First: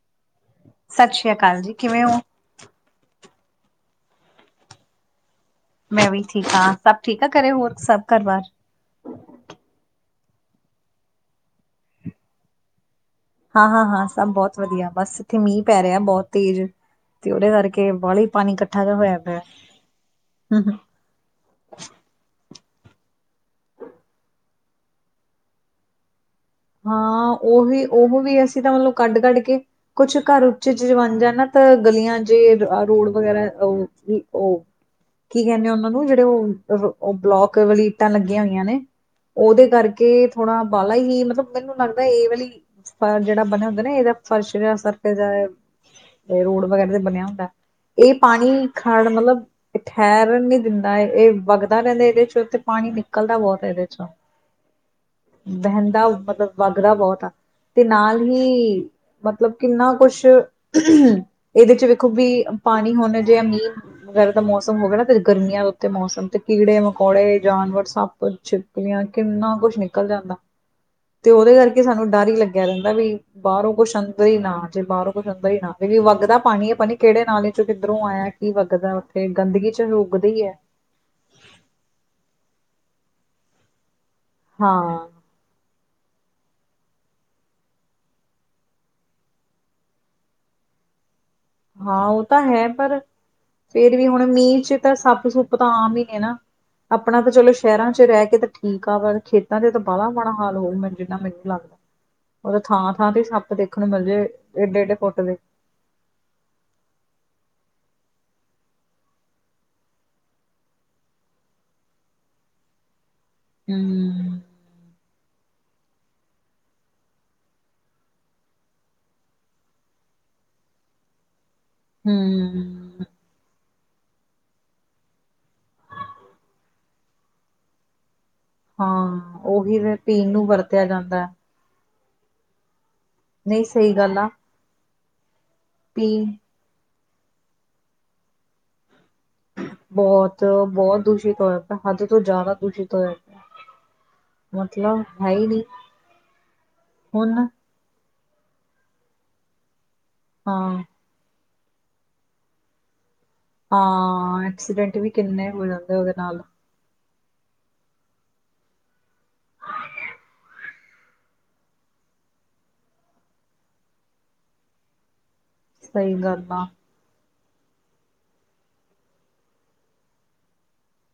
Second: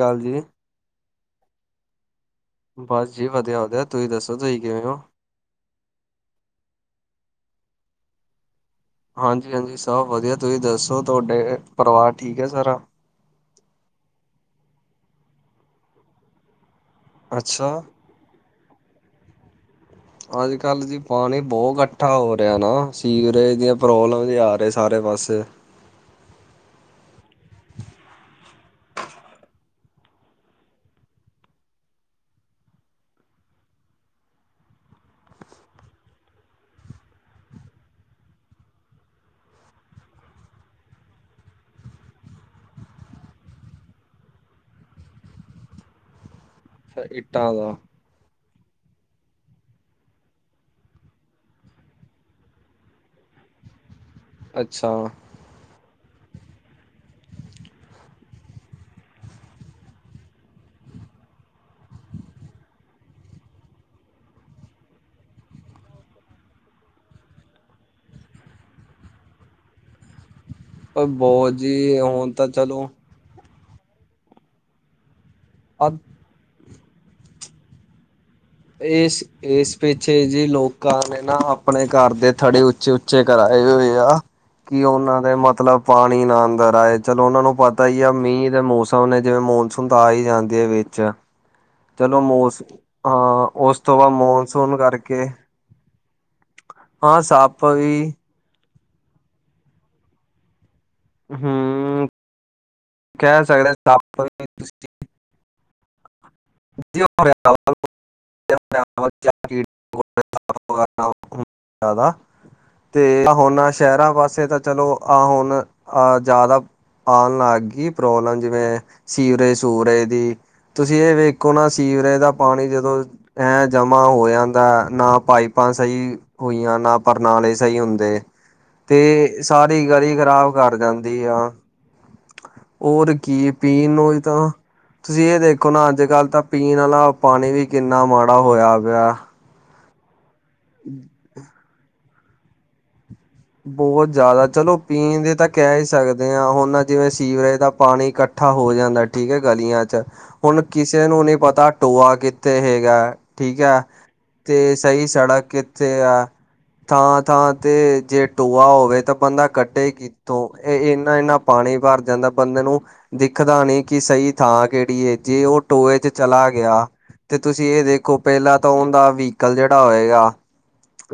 ਕਾਲ ਜੀ ਸਤ ਸ਼੍ਰੀ ਅਕਾਲ ਜੀ, ਕਿਵੇਂ ਓ? ਬਸ ਜੀ, ਵਧੀਆ- ਵਧੀਆ। ਤੁਸੀਂ ਦੱਸੋ, ਤੁਸੀ ਕਿਵੇਂ ਓ? ਮੈਂ ਵੀ ਠੀਕ ਹਾਂ, ਸਭ ਠੀਕ ਆ, ਘਰੇ ਹੋਰ ਸਭ ਘਰ-ਬਾਰ? ਹਾਂਜੀ- ਹਾਂਜੀ, ਸਭ ਵਧੀਆ। ਤੁਸੀਂ ਦੱਸੋ ਤੁਔਡੇ, ਪਰਿਵਾਰ ਠੀਕ ਹੈ ਸਾਰਾ? ਹਾਂ- ਹਾਂ, ਹਾਂ ਸਭ ਬੌਤ ਵਧੀਆ, ਬਸ ਇੱਥੇ ਮੀਂਹ ਪੈ ਰਿਆ ਬੌਤ ਤੇਜ਼। ਤੇ ਓਦੇ ਅੱਛਾ ਕਰਕੇ ਬਾਲ਼ਾ ਈ ਪਾਣੀ ਕੱਠਾ ਜਾ ਹੋਯਾ ਪਿਐ। ਅੱਜ-ਕੱਲ੍ਹ ਜੀ ਪਾਣੀ ਬੋਤ ਕੱਠਾ ਹੋ ਰਿਐ ਨਾ, ਸੀਵਰੇਜ ਦੀਆਂ ਪ੍ਰੋਬਲਮ ਵੀ ਆ ਰਏ ਸਾਰੇ ਪਾਸੇ। ਹਾਂ, ਓ ਵੀ, ਓਹ ਵੀ ਅਸੀਂ ਤਾਂ, ਮਤਲਬ ਕੱਢ-ਕੱਢ ਕੇ ਕੁਛ ਘਰ, ਉੱਚੇ ਜੇ ਬਣ ਜਾਣ ਨਾ ਤਾਂ ਗਲੀਆਂ ਜੇ ਆ ਰੋਡ ਵਗੈਰਾ ਓ ਬੀ ਓ ਕੀ ਕੈੰਦੇ ਓਨਾਂ ਨੂੰ ਜੇੜੇ ਓਹ ਅਹ ਬਲੋਕ ਵਾਲੀ ਇੱਟਾਂ ਲੱਗੀਆਂ ਹੋਈਆਂ ਨੇ? ਉਦੇ ਕਰਕੇ, ਥੋੜਾ ਬਾਲ਼ਾ ਹੀ ਮਤਲਬ- ਮੈਨੂੰ ਲੱਗਦੈ ਏ ਵਾਲੀ ਫ ਜੇੜਾ ਬਣੇਆ ਹੁੰਦੈ ਨਾ, ਇਹ ਫਰਸ਼ ਜਾ ਸਖਤ ਜੈਹਾ ਏ ਰੋਡ ਵਗੈਰਾ ਤੇ ਬਣਿਆ ਹੁੰਦੈ, ਇੱਟਾਂ ਦਾ ਏਹ ਪਾਣੀ ਖੜ ਮਤਲਬ ਏ ਠੈਰਣ ਨੀ ਦਿੰਦਾ, ਏ ਵਗਦਾ ਰੈੰਦਾ ਇਹਦੇ ਚੋਂ ਤੇ ਪਾਣੀ ਨਿਕਲਦਾ ਬੌਤ ਐਦੇ ਚੋਂ। ਅੱਛਾ। ਬੈਹੰਦਾ ਉਪਰ ਮਤਲਬ ਵੱਗਦਾ ਬਹੁਤ ਆ। ਤੇ ਨਾਲ ਹੀ ਮਤਲਬ ਕਿੰਨਾ ਕੁਛ, ਇਹਦੇ ਚ ਵੇਖੋ ਵੀ, ਪਾਣੀ ਹੁਣ ਜਿਹਾ ਮੀਂਹ ਵਗੈਰਾ ਦਾ ਮੌਸਮ ਹੋਵੇ ਨਾ, ਤੇ ਗਰਮੀਆਂ ਦੇ ਉੱਤੇ ਮੌਸਮ ਤੇ ਕੀੜੇ-ਮਕੌੜੇ, ਜਾਨਵਰ, ਸੱਪ, ਛਿਪ ਛੀਪਲੀਆਂ। ਕਿੰਨਾ ਕੁਛ ਨਿਕਲ ਜਾਂਦਾ ਤੇ, ਬਹੁਤ ਓਦੇ ਕਰਕੇ ਜੀ ਸਾਨੂੰ ਡਰ ਹੁਣ ਹੀ ਤਾਂ ਲੱਗਿਆ ਚਲੋ ਰਹਿੰਦਾ ਵੀ ਬਾਰੋਂ ਕੁਛ ਅੰਦਰ ਹੀ ਨਾ ਜੇ, ਬਾਰੋਂ ਕੁਛ ਅੰਦਰ ਹੀ ਨਾ ਅੱਧ ਆਵੇ, ਵੱਗਦਾ ਪਾਣੀ ਹੈ ਪਾਣੀ ਕੇਹੜੇ ਨਾਲੇ ਚ ਕਿੱਧਰੋ ਆਇਆ? ਕੀ ਵੱਗਦਾ ਉੱਥੇ, ਗੰਦਗੀ ਚ ਉੱਗਦੀ ਐ। ਘਾਰ ਦੇ ਨਾਂ ਆਪਣੇ, ਘਰ ਦੇ ਥੜੇ ਉੱਚੇ -ਉੱਚੇ ਕਰਾਏ ਹੋਏ ਆ। ਕੀ, ਹਾਂ ਓਨਾਂ ਦੇ ਮਤਲਬ ਪਾਣੀ ਨਾ ਅੰਦਰ ਆਏ। ਚਲੋ ਓਨਾਂ ਨੂੰ ਪਤਾ ਹੀ ਆ, ਮੀਂਹ ਦੇ ਮੌਸਮ ਨੇ ਜਿਵੇਂ, ਮੌਨਸੂਨ ਤਾਂ ਆ ਹੀ ਜਾਂਦੀ ਹੈ ਵਿੱਚ ਹਾਂ ਚਲੋ ਉਹ ਤਾਂ ਮੌਸ ਹੈ, ਪਰ ਹਾਂ ਉਸ ਤੋਂ ਫੇਰ ਵੀ ਬਾਅਦ ਹੁਣ ਮੀਂਹ ਮੌਨਸੂਨ ਚ ਤਾਂ ਕਰਕੇ ਸੱਪ- ਸੁੱਪ ਤਾਂ ਆਮ ਹੀ ਨੇ ਨਾ। ਆਪਣਾ ਹਾਂ ਤਾਂ ਚਲੋ ਸੱਪ ਸ਼ਹਿਰਾਂ ਚ ਵੀ ਰਹਿ ਕੇ ਤਾਂ ਠੀਕ ਆ, ਪਰ ਖੇਤਾਂ ਚ ਤਾਂ ਬਾਲ਼ਾ ਮਾੜਾ ਹਾਲ ਹੋਊ। ਮੈ ਨਾ ਮੈਨੂੰ ਲੱਗਦਾ। ਹੂੰ ਉਹ ਥਾਂ-ਥਾਂ ਤੇ ਕਹਿ ਸੱਪ ਸਕਦੇ ਦੇਖਣ ਨੂੰ ਮਿਲ ਸੱਪ ਜਾਏ ਵੀ ਏਡੇ- ਏਡੇ ਫੁੱਟ ਦੇ [unintelligible] [unintelligible] ਤੇ ਹੁਣ ਸ਼ਹਿਰਾਂ ਹਮ ਪਾਸੇ ਤਾਂ ਚਲੋ, ਆਹ ਹੁਣ ਅਹ ਜਾਦਾ ਆਣ ਲੱਗ ਗਈ ਪ੍ਰੋਬਲਮ, ਜਿਵੇਂ ਸੀਵਰੇਜ- ਸੁਵਰੇਜ ਦੀ, ਤੁਸੀਂ ਏ ਵੇਖ ਵੇਖੋ ਨਾ, ਸੀਵਰੇਜ ਦਾ ਪਾਣੀ ਜਦੋਂ ਹਮ ਐਂ ਜਮਾ ਹੋ ਜਾਂਦਾ, ਨਾ ਪਾਈਪਾਂ ਸਈ ਹੋਈਆਂ ਨਾ, ਪਰਨਾਲੇ ਸਹੀ ਹੁੰਦੇ ਹਾਂ ਤੇ, ਉਹੀ ਸਾਰੀ ਤੇ ਗਲੀ ਪੀਣ ਨੂੰ ਖ਼ਰਾਬ ਕਰ ਵਰਤਿਆ ਜਾਂਦਾ ਜਾਂਦੀ ਹੈ। ਆ। ਔਰ ਕੀ ਨਹੀਂ ਪੀਣ ਸਹੀ ਗੱਲ ਨੂੰ ਆ ਤਾਂ, ਤੁਸੀਂ ਇਹ ਦੇਖੋ ਨਾ, ਅੱਜ- ਵੀ ਕੱਲ੍ਹ ਤਾਂ ਪੀਣ ਆਲਾ ਪਾਣੀ ਵੀ, ਕਿੰਨਾ ਮਾੜਾ ਹੋਏਆ ਪੇਆ। ਬੋਹਤ -ਬੋਹਤ ਦੂਸ਼ਿਤ ਹੋਇਆ ਪੇਆ। ਹੱਦ ਤੋਂ ਜਾਦਾ ਦੂਸ਼ਿਤ ਹੋਏਆ। ਬਹੁਤ ਜ਼ਿਆਦਾ ਚਲੋ, ਪੀਣ ਹੈ ਦੇ ਤਾਂ ਨਹੀਂ ਕਹਿ ਹੀ ਸਕਦੇ ਹਾਂ ਹੁਣ ਨਾ ਜਿਵੇਂ ਹੁਣ ਸੀਵਰੇਜ ਦਾ ਪਾਣੀ ਕੱਠ ਕੱਠਾ ਹੋ ਜਾਂਦਾ ਠੀਕ ਹੈ ਗਾਲੀਆ ਚ, ਹੁਣ ਹਾਂ ਕਿਸੇ ਨੂੰ ਨਹੀਂ ਪਤਾ ਟੋਆ ਕਿੱਥੇ ਹੈਗਾ। ਠੀਕ ਐ, ਹਾਂ ਤੇ ਐਕਸੀਡੈਂਟ ਸਹੀ ਵੀ ਸੜਕ ਕਿੰਨੇ ਹੋ ਕਿੱਥੇ ਜਾਂਦੇ ਉਹਦੇ ਐ ਨਾਲ ਥਾਂ-ਥਾਂ ਤੇ ਜੇ ਟੋਆ ਹੋਵੇ, ਤਾਂ ਬੰਦਾ ਕੱਢੇ ਕੀ ਟੋਏ, ਇਹ ਇਨਾ-ਇਨਾ ਪਾਣੀ ਭਰ ਜਾਂਦਾ ਬੰਦੇ ਨੂੰ ਦਿਖਦਾ ਨਹੀਂ, ਕਿ ਸਹੀ ਥਾਂ ਕਿਹੜੀ ਜੇ ਉਹ ਟੋਏ ਚ ਸਹੀ ਗੱਲ ਚਲਾ ਆ ਗਿਆ। ਤੇ ਤੁਸੀਂ ਇਹ ਦੇਖੋ, ਪਹਿਲਾਂ ਤਾਂ ਉਹਦਾ ਵਹੀਕਲ ਜਿਹੜਾ ਹੋਏਗਾ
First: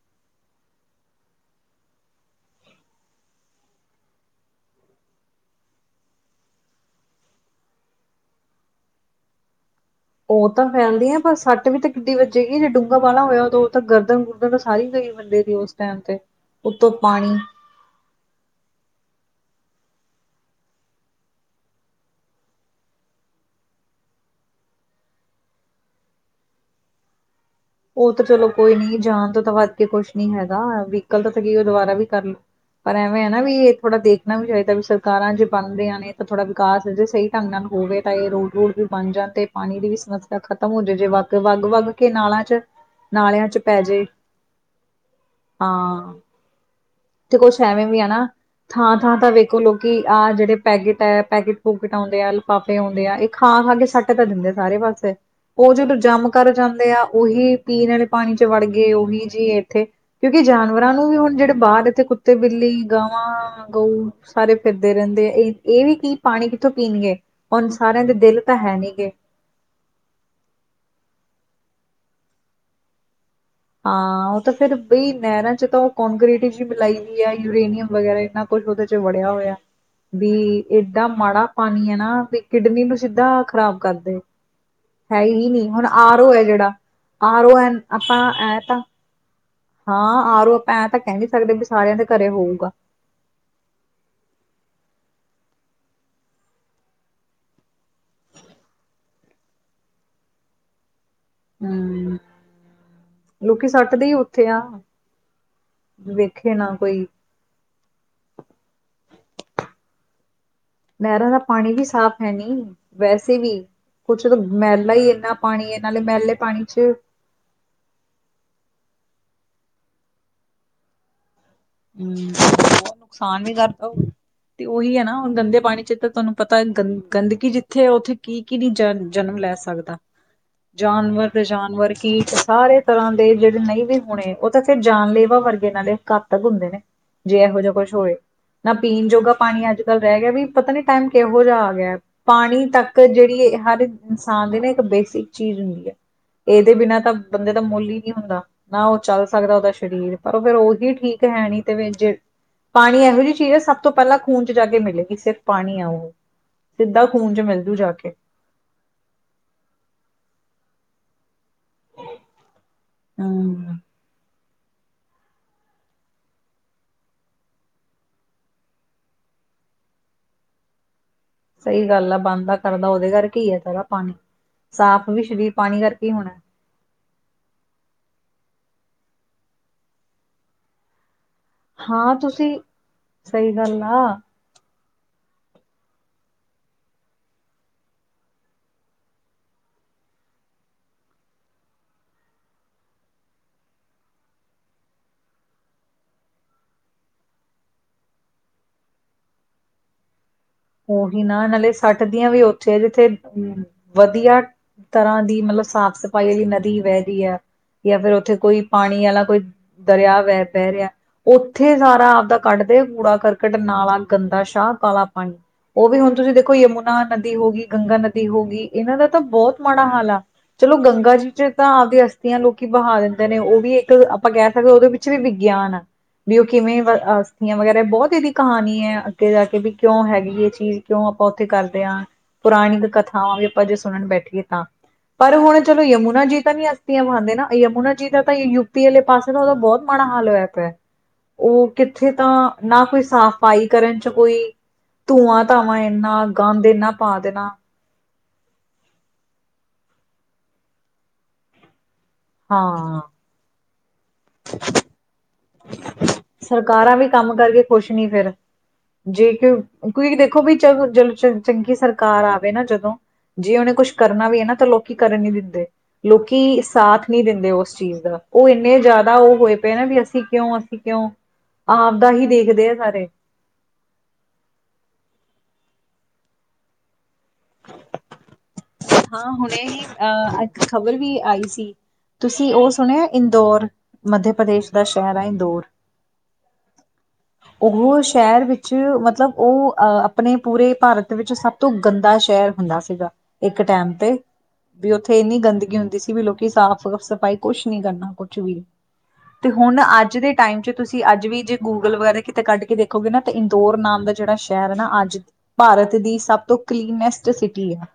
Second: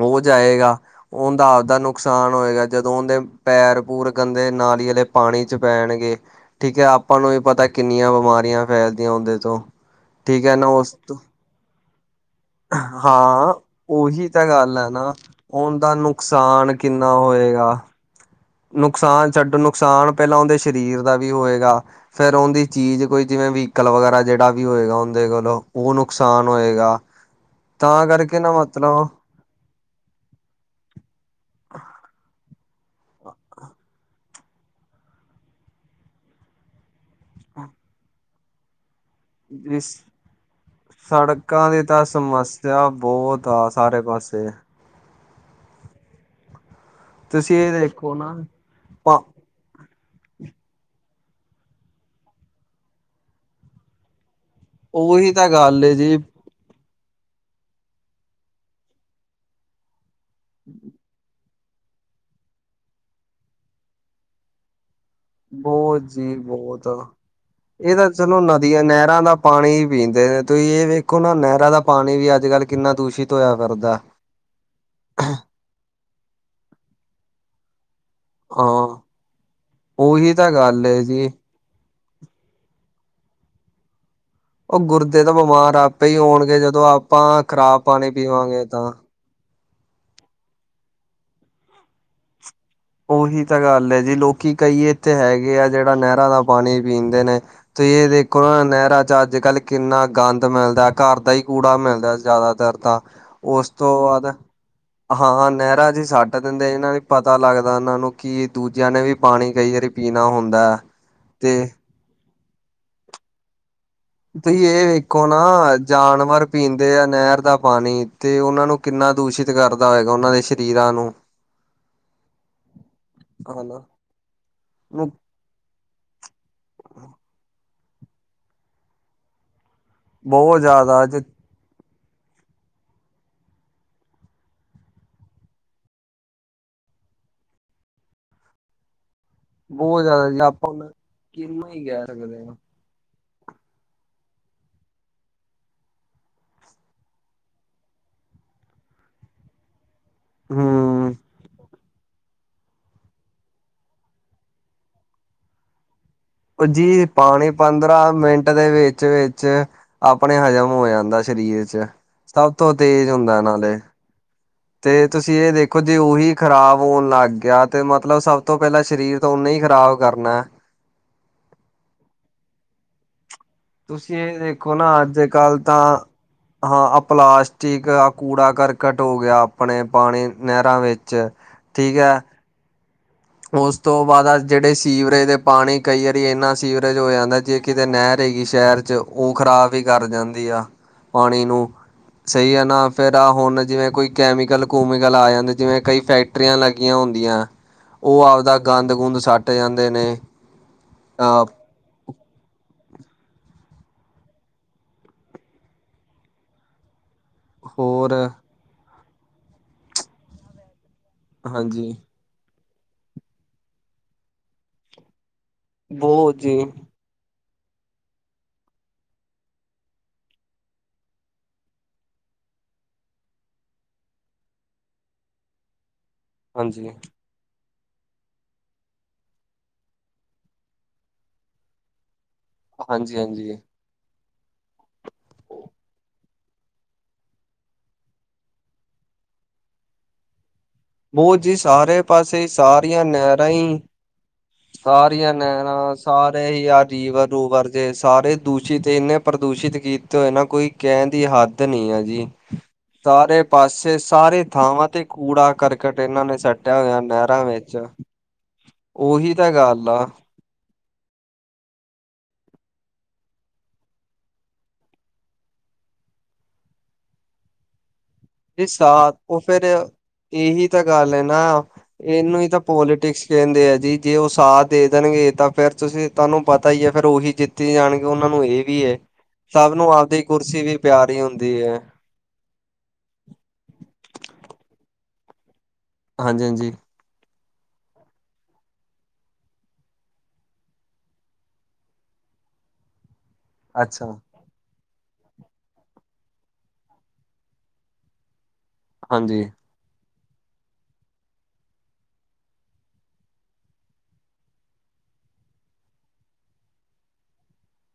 ਉਹ ਜਾਏਗਾ, ਉਹਦਾ ਆਪਦਾ ਨੂੰ ਨੁਕਸਾਨ ਹੋਏਗਾ, ਜਦੋਂ ਉਹਦੇ ਪੈਰ-ਪੂੂਰ ਕਦੇ ਨਾਲੀ ਵਾਲੇ ਪਾਣੀ ਚ ਪੈਣਗੇ। ਠੀਕ ਐ, ਆਪਾਂ ਨੂੰ ਵੀ ਪਤਾ ਕਿੰਨੀਆਂ ਬਿਮਾਰੀਆਂ ਫੈਲਦੀਆਂ ਉਹਦੇ ਤੋਂ, ਠੀਕ ਉਹ ਐ ਨਾ ਤਾਂ ਉਸ ਫੈਲਦੀ ਤੋਂ ਆ ਸੱਟ ਵੀ ਤਾਂ ਕਿੱਡੀ ਵੱਜੇਗੀ ਜੇ ਡੂੰਘਾ ਵਾਲਾ ਹੋਇਆ ਹਾਂ, ਉਦੋਂ ਉਹ ਤਾਂ ਗਰਦਨ ਉਹੀ ਤਾਂ ਗੁਰਦਨ ਗੱਲ ਹੈ ਸਾਰੀ ਨਾ, ਗਈ ਬੰਦੇ ਦੀ ਉਸ ਉਹ ਦਾ ਟਾਈਮ ਤੇ ਨੁਕਸਾਨ ਉੱਤੋਂ ਕਿੰਨਾ ਪਾਣੀ ਹੋਏਗਾ। ਨੁਕਸਾਨ ਛੱਡੋ ਨੁਕਸਾਨ ਪਹਿਲਾਂ ਉਹਦੇ ਸਰੀਰ ਦਾ ਵੀ ਹੋਏਗਾ। ਫਿਰ ਉਹਦੀ ਚੀਜ਼ ਕੋਈ ਜਿਵੇਂ ਵੀਹੀਕਲ ਵਗੈਰਾ ਜਿਹੜਾ ਵੀ ਹੋਏਗਾ, ਉਹਦੇ ਕੋਲੋਂ ਉਹ ਨੁਕਸਾਨ ਹੋਏਗਾ। ਉਹ ਤਾਂ ਕਰਕੇ ਚਲੋ ਨਾ ਕੋਈ ਨੀ ਮਤਲਬ ਜਾਨ ਤੋਂ ਤਾਂ ਵੱਧ ਕੁਛ ਨੀ ਹੈਗਾ ਵੀਕਲ ਤਾਂਕੀ ਉਹ ਦੁਬਾਰਾ ਵੀ ਕਰਲੇ, ਪਰ ਐਵੇਂ ਐ ਨਾ ਵੀ ਇਹ ਥੋੜਾ ਦੇਖ ਨਾ ਵੀ ਚਾਹੀਦਾ ਵੀ ਸਰਕਾਰਾਂ ਜੇ ਬਣਦੀਆਂ ਨੇ ਤਾਂ ਥੋੜਾ ਵਿਕਾਸ ਹੋਜੇ, ਸਹੀ ਢੰਗ ਨਾਲ ਹੋਵੇ ਤਾਂ ਇਹ ਰੋਡ-ਰੂਡ ਵੀ ਬਣ ਜਾਣ ਤੇ ਪਾਣੀ ਦੀ ਵੀ ਜਿਸ ਸਮੱਸਿਆ ਖਤਮ ਹੋਜੇ ਜੇ ਸੜਕਾਂ ਦੀ ਵੱਗ-ਵੱਗ ਤਾਂ ਕੇ ਨਾਲਾਂ ਚ [unintelligible] ਨਾਲਿਆਂ ਚ ਆ ਸਾਰੇ ਪੈਜੇ, ਪਾਸੇ ਹਾਂ। ਤੇ ਤੁਸੀਂ ਕੁਛ ਇਹ ਐਵੇਂ ਵੀ ਐ ਦੇਖੋ ਨਾ। ਥਾਂ-ਥਾਂ ਤਾਂ ਵੇਖੋ, ਲੋਕੀ ਆਹ ਜਿਹੜੇ ਪੈਕੇਟ ਹੈ ਪੈਕਟ-ਪੂਕੇਟ ਆਉਂਦੇ ਆ ਲਿਫਾਫੇ ਇਹ ਹਉਂਦੇ ਆ ਇਹ ਖਾ-ਖਾ ਕੇ ਸੱਟ ਤਾਂ ਦਿੰਦੇ ਆ ਸਾਰੇ ਪਾਸੇ, ਉਹੀ ਤਾਂ ਉਹ ਗੱਲ ਏ ਜਦੋਂ ਜੀ ਜੰਮ ਕਰ ਜਾਂਦੇ ਆ ਉਹੀ ਪੀਣ ਵਾਲੇ ਪਾਣੀ ਚ ਵੜ ਗਏ ਉਹੀ ਜੀ ਇੱਥੇ ਕਿਉਂਕਿ ਜਾਨਵਰਾਂ ਨੂੰ ਵੀ ਹੁਣ ਜਿਹੜੇ ਬਾਹਰ ਥੇ ਕੁੱਤੇ ਬਿੱਲੀ ਗਾਵਾਂ ਗਊ ਸਾਰੇ ਫਿਰਦੇ ਰਹਿੰਦੇ ਐ। ਇਹ-ਇਹ ਵੀ ਬਹੁਤ ਕੀ ਜੀ ਪਾਣੀ ਕਿੱਥੋਂ ਬਹੁਤ ਪੀਣਗੇ ਹੁਣ ਇਹ ਸਾਰਿਆਂ ਦੇ ਚਲੋ ਦਿਲ ਤਾਂ ਹੈ ਨਦੀਆਂ ਨਹੀਂ ਗੇ। ਨਹਿਰਾਂ ਦਾ ਪਾਣੀ ਪੀਂਦੇ ਨੇ ਤੁਸੀਂ ਇਹ ਵੇਖੋ ਨਾ ਨਹਿਰਾਂ ਦਾ ਪਾਣੀ ਵੀ ਅੱਜ ਕੱਲ ਕਿੰਨਾ ਦੂਸ਼ਿਤ ਹੋਇਆ। ਫਿਰਦਾ ਹਾਂ ਉਹ ਤਾਂ ਫੇਰ ਬਈ ਨਹਿਰਾਂ ਚ ਤਾਂ ਉਹ ਕੋਂਕਰੀਟ ਜੀ ਮਿਲਾਈ ਵੀ ਐ ਯੂਰੇਨੀਅਮ ਵਗੈਰਾ ਨਾ ਕੁਛ ਹਾਂ ਉਹਦੇ ਚ ਵੜਿਆ ਹੋਇਆ, ਉਹੀ ਤਾਂ ਵੀ ਗੱਲ ਏ ਏਦਾ ਜੀ ਮਾੜਾ ਪਾਣੀ ਐ ਨਾ ਵੀ ਕਿਡਨੀ ਨੂੰ ਸਿੱਧਾ ਖ਼ਰਾਬ ਕਰਦੇ। ਉਹ ਹੈ ਗੁਰਦੇ ਤਾਂ ਹੀ ਨਹੀਂ ਬਿਮਾਰ ਹੁਣ ਆਪੇ ਹੀ ਆਰ ਓ ਹੈ ਹੋਣਗੇ ਜਿਹੜਾ ਜਦੋਂ ਆਪਾਂ ਆਰ ਓ ਐ ਖ਼ਰਾਬ ਪਾਣੀ ਆਪਾਂ ਐ ਪੀਵਾਂਗੇ ਤਾਂ, ਹਾਂ ਆਰੋ ਆਪਾਂ ਐਂ ਤਾਂ ਕਹਿ ਨੀ ਸਕਦੇ ਵੀ ਸਾਰਿਆਂ ਦੇ ਘਰੇ ਹੋਊਗਾ। ਉਹੀ ਤਾਂ ਗੱਲ ਐ ਜੀ ਲੋਕੀ ਕਈ ਇੱਥੇ ਹੈਗੇ ਆ ਜਿਹੜਾ ਨਹਿਰਾਂ ਦਾ ਪਾਣੀ ਪੀਂਦੇ ਨੇ। ਤੁਸੀਂ ਇਹ ਦੇਖੋ ਨਾ ਨਹਿਰਾਂ ਚ ਅੱਜ-ਕੱਲ ਕਿੰਨਾ ਗੰਦ ਮਿਲਦਾ ਘਰ ਦਾ ਹੀ ਕੂੜਾ ਮਿਲਦਾ ਹਮ ਜ਼ਿਆਦਾਤਰ ਤਾਂ, ਲੋਕੀ ਉਸ ਤੋਂ ਸੱਟਦੇ ਹੀ ਬਾਅਦ ਉੱਥੇ ਆ ਹਾਂ ਨਹਿਰਾ ਜੀ ਸੱਟ ਵੇਖੇ ਨਾ ਦਿੰਦੇ ਇਹਨਾਂ ਨੇ ਕੋਈ ਪਤ ਪਤਾ ਲੱਗਦਾ ਇਹਨਾਂ ਨੂੰ ਕਿ ਦੂਜਿਆਂ ਨੇ ਵੀ ਪਾਣੀ ਕਈ ਵਾਰੀ ਪੀਣਾ ਹੁੰਦਾ। ਨਹਿਰਾਂ ਦਾ ਤੇ ਪਾਣੀ ਵੀ ਸਾਫ਼ ਹੈਨੀ ਵੈਸੇ ਵੀ ਕੁਛ ਤਾਂ ਤੁਸੀਂ ਇਹ ਮੈਲਾ ਹੀ ਵੇਖੋ ਇੰਨਾ ਪਾਣੀ ਨਾ ਹੈ ਨਾਲੇ ਮੈਲੇ ਜਾਨਵਰ ਪਾਣੀ ਪੀਂਦੇ ਚ ਆ ਨਹਿਰ ਦਾ ਪਾਣੀ ਤੇ ਉਹਨਾਂ ਨੂੰ ਕਿੰਨਾ ਦੂਸ਼ਿਤ ਕਰਦਾ ਹੋਏਗਾ, ਉਹਨਾਂ ਦੇ ਸਰੀਰਾਂ ਨੂੰ ਹੂੰ ਉਹ ਨੁਕਸਾਨ ਵੀ ਹਨਾ ਕਰਦਾ ਤੇ ਉਹੀ ਐ ਨਾ ਹੁਣ ਗੰਦੇ ਪਾਣੀ ਚ ਤਾਂ ਥੋਨੂੰ ਪਤਾ ਗੰਦਗੀ ਜਿੱਥੇ ਉੱਥੇ ਕੀ-ਕੀ ਨੀ ਜ ਜਨਮ ਲੈ ਸਕਦਾ। ਬਹੁਤ ਜ਼ਿਆਦਾ ਜੇ ਜਾਨਵਰ ਤੇ ਜਾਨਵਰ ਕੀ ਸਾਰੇ ਤਰ੍ਹਾਂ ਦੇ ਜਿਹੜੇ ਨਹੀਂ ਵੀ ਹੋਣੇ ਉਹ ਤਾਂ ਜਾਨਲੇਵਾ ਵਰਗੇ ਇਹਨਾਂ ਦੇ ਹੁੰਦੇ ਨੇ ਜੇ ਇਹੋ ਜਿਹਾ ਕੁਛ ਹੋਵੇ ਨਾ ਪੀਣ ਜੋਗਾ ਪਾਣੀ ਅੱਜ ਕੱਲ ਬਹੁਤ ਰਹਿ ਜ਼ਿਆਦਾ ਗਿਆ ਜੀ ਵੀ ਪਤਾ ਆਪਾਂ ਨੀ ਹੁਣ ਟਾਈਮ ਕਿਹੋ ਜਿਹਾ ਕਿਹਨੂੰ ਆ ਹੀ ਗਿਆ ਕਹਿ ਸਕਦੇ ਹਾਂ। ਪਾਣੀ ਤੱਕ ਇੱਕ ਜਿਹੜੀ ਹਰ ਇਨਸਾਨ ਦੇ ਨਾ ਇੱਕ ਬੇਸਿਕ ਚੀਜ਼ ਹੁੰਦੀ ਹੈ। ਇਹਦੇ ਬਿਨਾਂ ਤਾਂ ਬੰਦੇ ਦਾ ਮੁੱਲ ਹੀ ਨਹੀਂ‌ ਹੁੰਦਾ ਨਾ ਉਹ ਚੱਲ ਸਕਦਾ ਉਹਦਾ ਸਰੀਰ ਪਰ ਫਿਰ ਉਹੀ ਹੂੰ, ਠੀਕ ਹੈਣੀ ਦੇ ਵਿੱਚ ਪਾਣੀ ਇਹੋ ਜਿਹੀ ਚੀਜ਼ ਹੈ ਸਭ ਤੋਂ ਪਹਿਲਾਂ ਖੂਨ ਚ ਜਾ ਕੇ ਮਿਲੇਗੀ ਸਿਰਫ ਪਾਣੀ ਆ ਉਹ ਭੱਜੀ ਸਿੱਧਾ ਖੂਨ ਚ ਪਾਣੀ ਮਿਲਜੂ ਜਾ ਕੇ ਪੰਦਰਾਂ ਮਿੰਟ ਦੇ ਵਿੱਚ ਚ ਆਪਣੇ ਹਜ਼ਮ ਹੋ ਜਾਂਦਾ ਸਰੀਰ ਚ ਸਭ ਤੋਂ ਤੇਜ਼ ਹੁੰਦਾ ਹਮ ਨਾਲੇ ਤੇ ਤੁਸੀਂ ਇਹ ਦੇਖੋ ਜੇ ਉਹੀ ਖ਼ਰਾਬ ਹੋਣ ਲੱਗ ਗਿਆ ਤੇ ਮਤਲਬ ਸਭ ਤੋਂ ਪਹਿਲਾਂ ਸਰੀਰ ਉਹਨੇ ਹੀ ਖ਼ਰਾਬ ਕਰਨਾ ਸਹੀ ਗੱਲ ਆ ਬੰਦਾ ਕਰਦਾ ਉਹਦੇ ਘਰ ਕੀ ਆ ਤੁਸੀਂ ਇਹ ਦੇਖੋ ਨਾ ਅੱਜ ਕੱਲ ਪਾਣੀ ਤਾਂ ਕਰਕੇ ਹੀ ਹੋਣਾ ਹਾਂ ਆ ਪਲਾਸਟਿਕ ਆਹ ਕੂੜਾ ਕਰਕਟ ਹੋ ਗਿਆ ਆਪਣੇ ਪਾਣੀ ਨਹਿਰਾਂ ਵਿੱਚ ਠੀਕ ਹਾਂ ਹੈ। ਤੁਸੀਂ ਸਹੀ ਉਸ ਗੱਲ ਆ ਤੋਂ ਬਾਅਦ ਅੱਜ ਜਿਹੜੇ ਸੀਵਰੇਜ ਪਾਣੀ ਕਈ ਵਾਰੀ ਇੰਨਾ ਸੀਵਰੇਜ ਹੋ ਜਾਂਦਾ ਜੇ ਕਿਤੇ ਨਹਿਰ ਹੈਗੀ ਸ਼ਹਿਰ ਚ ਉਹ ਖ਼ਰਾਬ ਹੀ ਕਰ ਜਾਂਦੀ ਆ ਪਾਣੀ ਨੂੰ ਸਹੀ ਹੈ ਨਾ ਫਿਰ ਆਹ ਹੁਣ ਜਿਵੇਂ ਕੋਈ ਕੈਮੀਕਲ ਕੂਮੀਕਲ ਆ ਜਾਂਦੇ ਜਿਵੇਂ ਕਈ ਫੈਕ ਫੈਕਟਰੀਆਂ ਲੱਗੀਆਂ ਹੁੰਦੀਆਂ ਉਹ ਆਪਦਾ ਗੰਦ ਗੁੰਦ ਸੱਟ ਜਾਂਦੇ ਨੇ ਉਹੀ ਅ ਨਾ ਨਾਲੇ ਸੱਟ ਦੀਆਂ ਵੀ ਉੱਥੇ ਜਿੱਥੇ ਵਧੀਆ ਤਰ੍ਹਾਂ ਦੀ ਮਤਲਬ ਸਾਫ਼ ਸਫ਼ਾਈ ਨਦੀ ਵਹਿ ਦੀ ਹੈ। ਜਾਂ ਫਿਰ ਹੋਰ ਉੱਥੇ ਕੋਈ ਪਾਣੀ ਵਾਲਾ ਕੋਈ ਦਰਿਆ ਵਹਿ ਬਹਿ ਰਿਹਾ ਉੱਥੇ ਹਾਂਜੀ ਸਾਰਾ ਆਪਦਾ ਕੱਢਦੇ ਕੂੜਾ ਕਰਕਟ ਨਾਲਾ ਗੰਦਾ ਸ਼ਾਹ ਕਾਲਾ ਪਾਣੀ ਉਹ ਵੀ ਹੁਣ ਤੁਸੀਂ ਬਹੁਤ ਦੇਖੋ ਜੀ ਯਮੁ ਨਦੀ ਹੋ ਗਈ ਗੰਗਾ ਨਦੀ ਹੋ ਗਈ ਇਹਨਾਂ ਦਾ ਤਾਂ ਬਹੁਤ ਮਾੜਾ ਹਾਲ ਹੈ। ਚਲੋ ਗੰਗਾ ਜੀ ਚ ਤਾਂ ਆਪਦੀ ਅਸਥੀਆਂ ਲੋਕੀ ਬਹਾ ਦਿੰਦੇ ਨੇ ਉਹ ਵੀ ਇੱਕ ਆਪਾਂ ਕਹਿ ਸਕਦੇ ਉਹਦੇ ਵਿੱਚ ਉੱਚ ਵੀ ਵਿਗਿਆਨ ਆ ਵੀ ਉਹ ਕਿਵੇਂ ਹਾਂਜੀ ਆਸਤੀਆਂ ਵਗੈਰਾ ਬਹੁਤ ਇਹਦੀ ਕਹਾਣੀ ਹੈ ਅੱਗੇ ਜਾ ਕੇ ਵੀ ਕਿਉਂ ਹੈਗੀ ਹੈ। ਚੀਜ਼ ਕਿਉਂ ਆਪਾਂ ਉੱਥੇ ਕਰਦੇ ਹਾਂ ਪੁਰਾਣਿਕ ਹਾਂਜੀ ਕਥਾਵਾਂ ਵੀ ਹਾਂਜੀ ਆਪਾਂ ਜੇ ਸੁਣਨ ਬੈਠੀਏ ਤਾਂ ਪਰ ਹੁਣ ਚਲੋ ਯਮੁਨਾ ਜੀ ਤਾਂ ਨੀ ਅਸਤੀਆਂ ਬਨਦੇ ਨਾ ਯਮੁਨਾ ਜੀ ਦਾ ਤਾਂ ਯੂਪੀ ਵਾਲੇ ਪਾਸੇ ਦਾ ਉਹਦਾ ਬਹੁਤ ਮਾੜਾ ਹਾਲ ਹੋਇਆ ਪਿਆ ਬਹੁਤ ਜੀ ਉਹ ਸਾਰੇ ਕਿੱਥੇ ਤਾਂ ਪਾਸੇ ਨਾ ਕੋਈ ਸਾਰੀਆਂ ਨਹਿਰਾਂ ਸਫਾਈ ਹੀ ਕਰਨ ਚ ਕੋਈ ਸਾਰੀਆਂ ਧੂੰਆਂ ਧਾਵਾਂ ਨਹਿਰਾਂ ਇੰਨਾ ਸਾਰੇ ਹੀ ਗੰਦ ਆ ਇੰਨਾ ਪਾ ਰੀਵਰ ਦੇਣਾ ਰੂਵਰ ਜੇ ਸਾਰੇ ਦੂਸ਼ਿਤ ਇੰਨੇ ਪ੍ਰਦੂਸ਼ਿਤ ਕੀਤੇ ਹੋਏ ਨਾ ਕੋਈ ਕਹਿਣ ਦੀ ਹੱਦ ਨੀ ਆ ਜੀ ਹਾਂ ਸਾਰੇ ਪਾਸੇ ਸਾਰੇ ਥਾਵਾਂ ਤੇ ਕੂੜਾ ਕਰਕੇ ਕਟ ਇਹਨਾਂ ਨੇ ਸੱਟਿਆ ਸਰਕਾਰਾਂ ਹੋਇਆ ਵੀ ਕੰਮ ਨਹਿਰਾਂ ਕਰਕੇ ਵਿੱਚ ਖੁਸ਼ ਨੀ ਫਿਰ ਜੇ ਉਹੀ ਤਾਂ ਕਿ ਗੱਲ ਆ ਕਿਉਂਕਿ ਦੇਖੋ ਵੀ ਚ ਜਦੋਂ ਚੰਗੀ ਸਰਕਾਰ ਆਵੇ ਨਾ ਜਦੋਂ ਜੇ ਉਹਨੇ ਕੁਛ ਕਰਨਾ ਵੀ ਹੈ ਨਾ ਤਾਂ ਲੋਕੀ ਕਰਨ ਨੀ ਦਿੰਦੇ ਲੋਕੀ ਸਾਥ ਨਹੀਂ ਦਿੰਦੇ ਉਸ ਚੀਜ਼ ਦਾ ਉਹ ਇਹ ਇੰਨੇ ਸਾ ਜ਼ਿਆਦਾ ਉਹ ਹੋਏ ਫੇਰ ਪਏ ਨਾ ਵੀ ਅਸੀਂ ਕਿਉਂ ਇਹੀ ਅਸੀਂ ਤਾਂ ਕਿਉਂ ਗੱਲ ਹੈ ਨਾ ਆਪ ਦਾ ਹੀ ਇਹਨੂੰ ਤਾਂ ਦੇਖਦੇ ਆ ਸਾਰੇ ਪੋਲੀਟਿਕਸ ਕਹਿੰਦੇ ਆ ਜੀ ਜੇ ਉਹ ਸਾਥ ਦੇ ਦੇਣਗੇ ਤਾਂ ਫਿਰ ਤੁਸੀਂ ਤੁਹਾਨੂੰ ਪਤਾ ਹੀ ਹੈ ਫਿਰ ਉਹੀ ਜਿੱਤੀ ਜਾਣਗੇ ਉਹਨਾਂ ਨੂੰ ਇਹ ਵੀ ਹੈ ਹਾਂ ਹੁਣੇ ਸਭ ਹੀ ਨੂੰ ਆਪਦੀ ਅ ਇੱਕ ਕੁਰਸੀ ਵੀ ਖ਼ਬਰ ਪਿਆਰੀ ਆਈ ਹੁੰਦੀ ਸੀ। ਹੈ। ਤੁਸੀਂ ਉਹ ਸੁਣਿਆ ਇੰਦੌਰ ਮੱਧ ਪ੍ਰਦੇਸ਼ ਦਾ ਸ਼ਹਿਰ ਹੈ ਇੰਦੌਰ ਹਾਂਜੀ ਹਾਂਜੀ ਉਹ ਸ਼ਹਿਰ ਵਿੱਚ ਮਤਲਬ ਉਹ, ਅਹ, ਆਪਣੇ ਪੂਰੇ ਭਾਰਤ ਵਿੱਚ ਸਭ ਤੋਂ ਗੰਦਾ ਸ਼ਹਿਰ ਹੁੰਦਾ ਸੀਗਾ, ਇੱਕ ਟੈਮ ਅੱਛਾ ਤੇ। ਵੀ ਉੱਥੇ ਇੰਨੀ ਗੰਦਗੀ ਹੁੰਦੀ ਸੀ ਵੀ ਲੋਕੀ ਸਾਫ਼ -ਸਫ਼ਾਈ ਕੁਛ ਨੀ ਕਰਨਾ ਕੁਛ ਵੀ। ਹਾਂਜੀ। ਤੇ ਹੁਣ ਅੱਜ ਦੇ ਟਾਈਮ ਚ' ਤੁਸੀਂ ਅੱਜ ਵੀ ਜੇ ਗੂਗਲ ਵਗੈਰਾ ਕਿਤੇ ਕੱਢ ਕੇ ਦੇਖੋਗੇ ਨਾ ਤਾਂ ਇੰਦੋਰ ਨਾਮ ਦਾ ਜਿਹੜਾ ਸ਼ਹਿਰ ਹੈ ਨਾ ਅੱਜ ਭਾਰਤ ਦੀ ਸਭ ਤੋਂ ਕਲੀਨੈਸਟ ਸਿਟੀ ਹੈ।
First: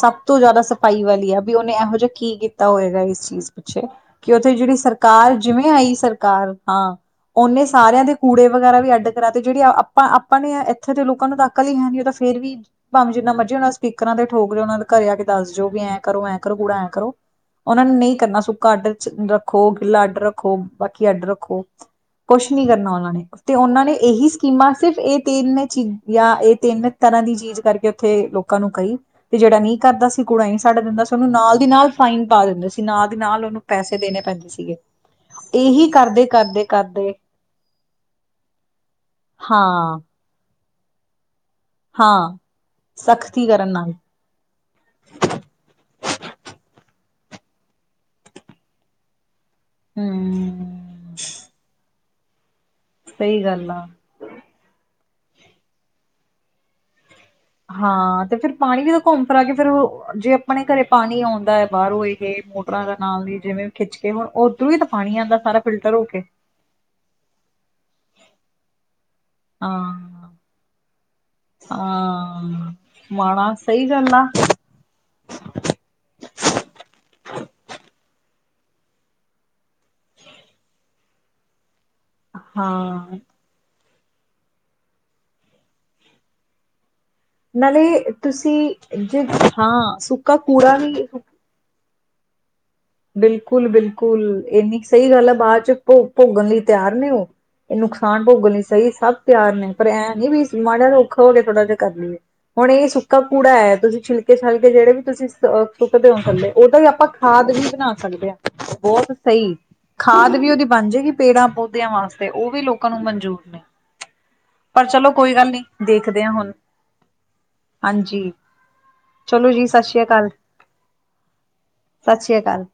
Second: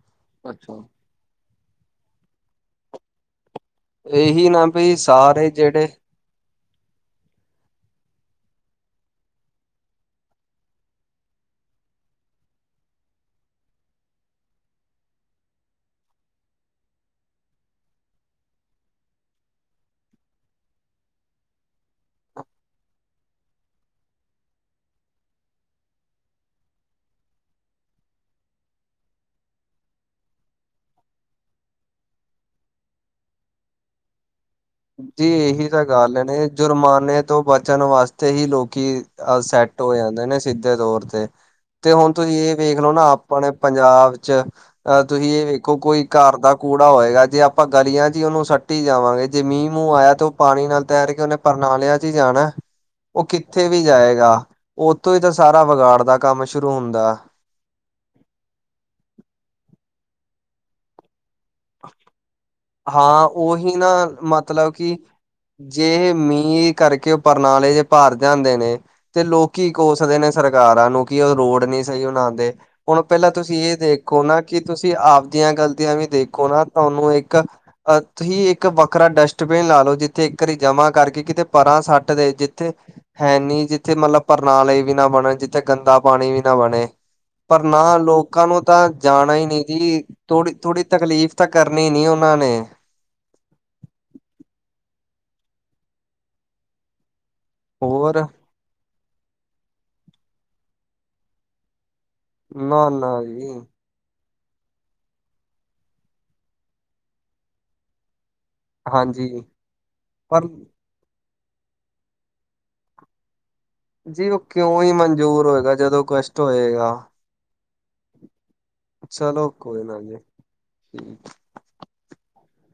ਸਭ ਤੋਂ ਜ਼ਿਆਦਾ ਅੱਛਾ ਸਫ਼ਾਈ ਵਾਲੀ ਆ ਵੀ ਉਹਨੇ ਇਹੋ ਜਿਹਾ ਕੀ ਕੀਤਾ ਹੋਏਗਾ ਇਸ ਚੀਜ਼ ਪੁੱਛੇ ਕਿ ਇਹੀ ਉੱਥੇ ਨਾ ਜਿਹੜੀ ਬਈ ਸਰਕਾਰ, ਸਾਰੇ ਜਿਵੇਂ ਜਿਹੜੇ ਆਈ ਸਰਕਾਰ ਹਾਂ। ਉਹਨੇ ਸਾਰਿਆਂ ਦੇ ਕੂੜੇ ਵਗੈਰਾ ਵੀ ਅੱਡ ਕਰਾ ਤੇ ਜਿਹੜੀ ਆਪਾਂ, ਆਪਾਂ ਨੇ ਇੱਥੇ ਦੇ ਲੋਕਾਂ ਨੂੰ ਤ ਨਕਲ ਹੈ ਨਹੀਂ ਉਹ ਫੇਰ ਵੀ ਭਾਵੇਂ ਜਿੰਨਾ ਮਰਜੀ ਉਹਨਾਂ ਸਪੀਰਾਂ ਤੇ ਠੋਕਓ ਉਹਨਾਂ ਘਰ ਆ ਕੇ ਦੱਸ ਜੋਓ ਵੀ ਐਂ ਕਰੋ ਐਂ ਕਰੋ ਕੂੜਾ ਐਂ ਕਰੋ। ਉਹ ਨੂੰ ਨਹੀਂ ਕਰਨਾ ਸੁੱਕਾ ਅੱਡ ਰੱਖੋ, ਗਿੱਲਾ ਅੱਡ ਰੱਖੋ, ਬਾਕੀ ਅੱਡ ਰੱਖੋ। ਕੁਛ ਨੀ ਕਰਨਾ ਉਹਨਾਂ ਨੇ। ਤੇ ਉਹਨਾਂ ਨੇ ਇਹੀ ਸਕੀਮਾਂ ਸਿਰਫ ਇਹ ਤਿੰਨ ਚੀਜ਼ ਜਾਂ ਇਹ ਤਿੰਨ ਤਰ੍ਹਾਂ ਦੀ ਚੀਜ਼ ਕਰਕੇ ਉੱਥੇ ਲੋਕ ਲੋਕਾਂ ਨੂੰ ਕਹੀ ਤੇ ਜਿਹੜਾ ਨੀ ਕਰਦਾ ਸੀ ਕੁੜਾ ਹੀ ਸਾਡਾ ਦਿੰਦਾ ਸੀ ਉਹਨੂੰ ਨਾਲ ਦੀ ਨਾਲ ਫਾਈਨ ਪਾ ਦਿੰਦੇ ਸੀ ਨਾਲ ਦੀ ਨਾਲ ਉਹਨੂੰ ਪੈਸੇ ਦੇਣੇ ਪੈਂ ਦੇ ਸੀਗੇ। ਜੀ ਇਹੀ ਤਾਂ ਗੱਲ ਕਰਦੇ ਨੇ ਕਰਦੇ ਕਰਦੇ ਜੁਰਮਾਨੇ ਤੋਂ ਬਚਣ ਵਾਸਤੇ ਹੀ ਲੋਕੀ ਸੈੱਟ ਹੋ ਹਾਂ ਜਾਂਦਾ ਨੇ। ਸਿੱਧੇ ਤੌਰ ਤੇ, ਤੇ ਹੁਣ ਤੁਸੀਂ ਹਾਂ ਇਹ ਵੇਖ ਲੋ ਨਾ ਸਖਤੀ ਆਪਣੇ ਕਰਨ ਨਾਲ ਪੰਜਾਬ ਚ' ਅ ਤੁਸੀਂ ਇਹ ਵੇਖੋ ਕੋਈ ਘਰ ਦਾ ਕੂੜਾ ਹੋਏਗਾ ਜੇ ਆਪਾਂ ਗਲੀਆਂ ਚ' ਹੀ ਉਹਨੂੰ ਸੱਟੀ ਜਾਵਾਂਗੇ। ਜੇ ਮੀਂਹ- ਮੂੰਹ ਆਇਆ ਤੇ ਉਹ ਹਮ ਪਾਣੀ ਨਾਲ ਤੈਰ ਕੇ ਉਹਨੇ ਪਰਨਾਲਿਆਂ ਚ' ਹੀ ਜਾਣਾ। ਉਹ ਸਹੀ ਕਿੱਥੇ ਗੱਲ ਵੀ ਆ ਜਾਏਗਾ, ਉੱਥੋਂ ਹੀ ਤਾਂ ਸਾਰਾ ਵਿਗਾੜ ਦਾ ਕੰਮ ਸ਼ੁਰੂ ਹੁੰਦਾ। ਹਾਂ। ਤੇ ਫੇਰ ਪਾਣੀ ਵੀ ਤਾਂ ਘੁੰਮ ਫਰਾ ਕੇ ਫੇਰ ਜੇ ਆਪਣੇ ਘਰੇ ਪਾਣੀ ਆਉਂਦਾ ਹੈ। ਬਾਹਰ ਹੋਏ ਮੋਟਰਾਂ ਦੇ ਹਾਂ ਨਾਲ ਹੀ ਜਿਵੇਂ ਉਹੀ ਨਾ ਖਿੱਚ ਕੇ ਹੁਣ ਉੱਧਰੋਂ ਮਤਲਬ ਹੀ ਤਾਂ ਕਿ ਪਾਣੀ ਆਉਂਦਾ ਸਾਰਾ ਫਿਲਟਰ ਹੋ ਜੇ ਕੇ। ਮੀਂਹ ਕਰਕੇ ਪਰਨਾਲੇ ਜੇ ਭਾਰ ਜਾਂਦੇ ਨੇ, ਤੇ ਲੋਕੀ ਕੋਸਦੇ ਨੇ ਹਾਂ ਸਰਕਾਰਾਂ ਨੂੰ। ਕਿ ਉਹ ਰੋਡ ਨ ਸਹੀ ਬਣਾਉਂਦੇ, ਹਾਂ ਹੁਣ ਪਹਿਲਾਂ ਮਾਣਾ ਤੁਸੀਂ ਇਹ ਸਹੀ ਗੱਲ ਦੇਖੋ ਆ ਨਾ ਕਿ ਤੁਸੀਂ ਆਪਦੀਆਂ ਗਲਤੀਆਂ ਵੀ ਦੇਖੋ ਨਾ ਤੁਹਾਨੂੰ ਇੱਕ ਅ ਤੁਸੀਂ ਇੱਕ ਵੱਖਰਾ ਡਸਟਬਿਨ ਲਾ ਲਓ ਜਿੱਥੇ ਇੱਕ ਘਾਰੀ ਜਮਾ ਕਰਕੇ ਕਿਤੇ ਪਰਾਂ ਸੱਟ ਦੇ, ਜਿੱਥੇ ਹਾਂ ਹੈਨੀ, ਜਿੱ ਜਿੱਥੇ ਮਤਲਬ ਪ੍ਰਣਾਲੇ ਵੀ ਨਾ ਬਣਨ ਜਿੱਥੇ ਗੰਦਾ ਪਾਣੀ ਵੀ ਨਾ ਬਣੇ। ਪਰ ਨਾ ਨਾਲੇ ਲੋਕਾਂ ਨੂੰ ਤਾਂ ਤੁਸੀਂ ਜੇ ਜਾਣਾ ਹੀ ਨਹੀਂ ਹਾਂ ਜੀ। ਸੁੱਕਾ ਥੋੜੀ ਕੂੜਾ -ਥੋੜ੍ਹੀ ਵੀ ਤਕਲੀਫ਼ ਤਾਂ ਕਰਨੀ ਨਹੀਂ ਉਹਨਾਂ ਨੇ। ਬਿਲਕੁਲ- ਬਿਲਕੁਲ। ਇੰਨੀ ਸਹੀ ਗੱਲ ਆ ਬਾਅਦ ਚ' ਭੋ- ਭੋਗਣ ਲਈ ਤਿਆਰ ਨੇ ਉਹ। ਇਹ ਨੁਕਸਾਨ ਹੋਰ ਭੋਗਣ ਲਈ ਸਹੀ ਸਭ ਪਿਆਰ ਨੇ, ਪਰ ਐਂ ਨੀ ਵੀ ਮਾੜਿਆਂ ਔਖਾ ਹੋ ਕੇ ਥੋੜ੍ਹਾ ਜਿਹਾ ਕਰ ਲਈਏ। ਹੁਣ ਇਹ ਨਾ ਨਾ ਸੁੱਕਾ ਕੂੜਾ ਜੀ ਹੈ ਤੁਸੀਂ ਛਿਕ ਛਲਕੇ ਜਿਹੜੇ ਵੀ ਤੁਸੀਂ ਸੁੱਕਦੇ ਹੋ ਸਕੱਲੇ, ਉਹਦਾ ਵੀ ਆਪਾਂ ਖਾਦ ਵੀ ਬਣਾ ਸਕਦੇ ਹਾਂ। ਬਹੁਤ ਹਾਂਜੀ। ਸਹੀ ਖਾਦ ਪਰ ਵੀ ਉਹਦੀ ਬਣ ਜਾਏਗੀ। ਪੇੜਾਂ- ਪੌਦਿਆਂ ਵਾਸਤੇ ਉਹ ਵੀ ਲੋਕਾਂ ਨੂੰ ਮਨਜੂਰ ਨੇ। ਜੀ ਉਹ ਕਿਉਂ ਪਰ ਹੀ ਚਲੋ ਕੋਈ ਮਨਜ਼ੂਰ ਗੱਲ ਨੀ ਹੋਏਗਾ ਜਦੋਂ ਦੇਖਦੇ ਹਾਂ ਕਸ਼ਟ ਹੁਣ ਹੋਏਗਾ। ਹਾਂਜੀ। ਚਲੋ ਜੀ ਸਤਿ ਸ੍ਰੀ ਅਕਾਲ। । [inaudible] ਸਤਿ ਸ਼੍ਰੀ ਅਕਾਲ।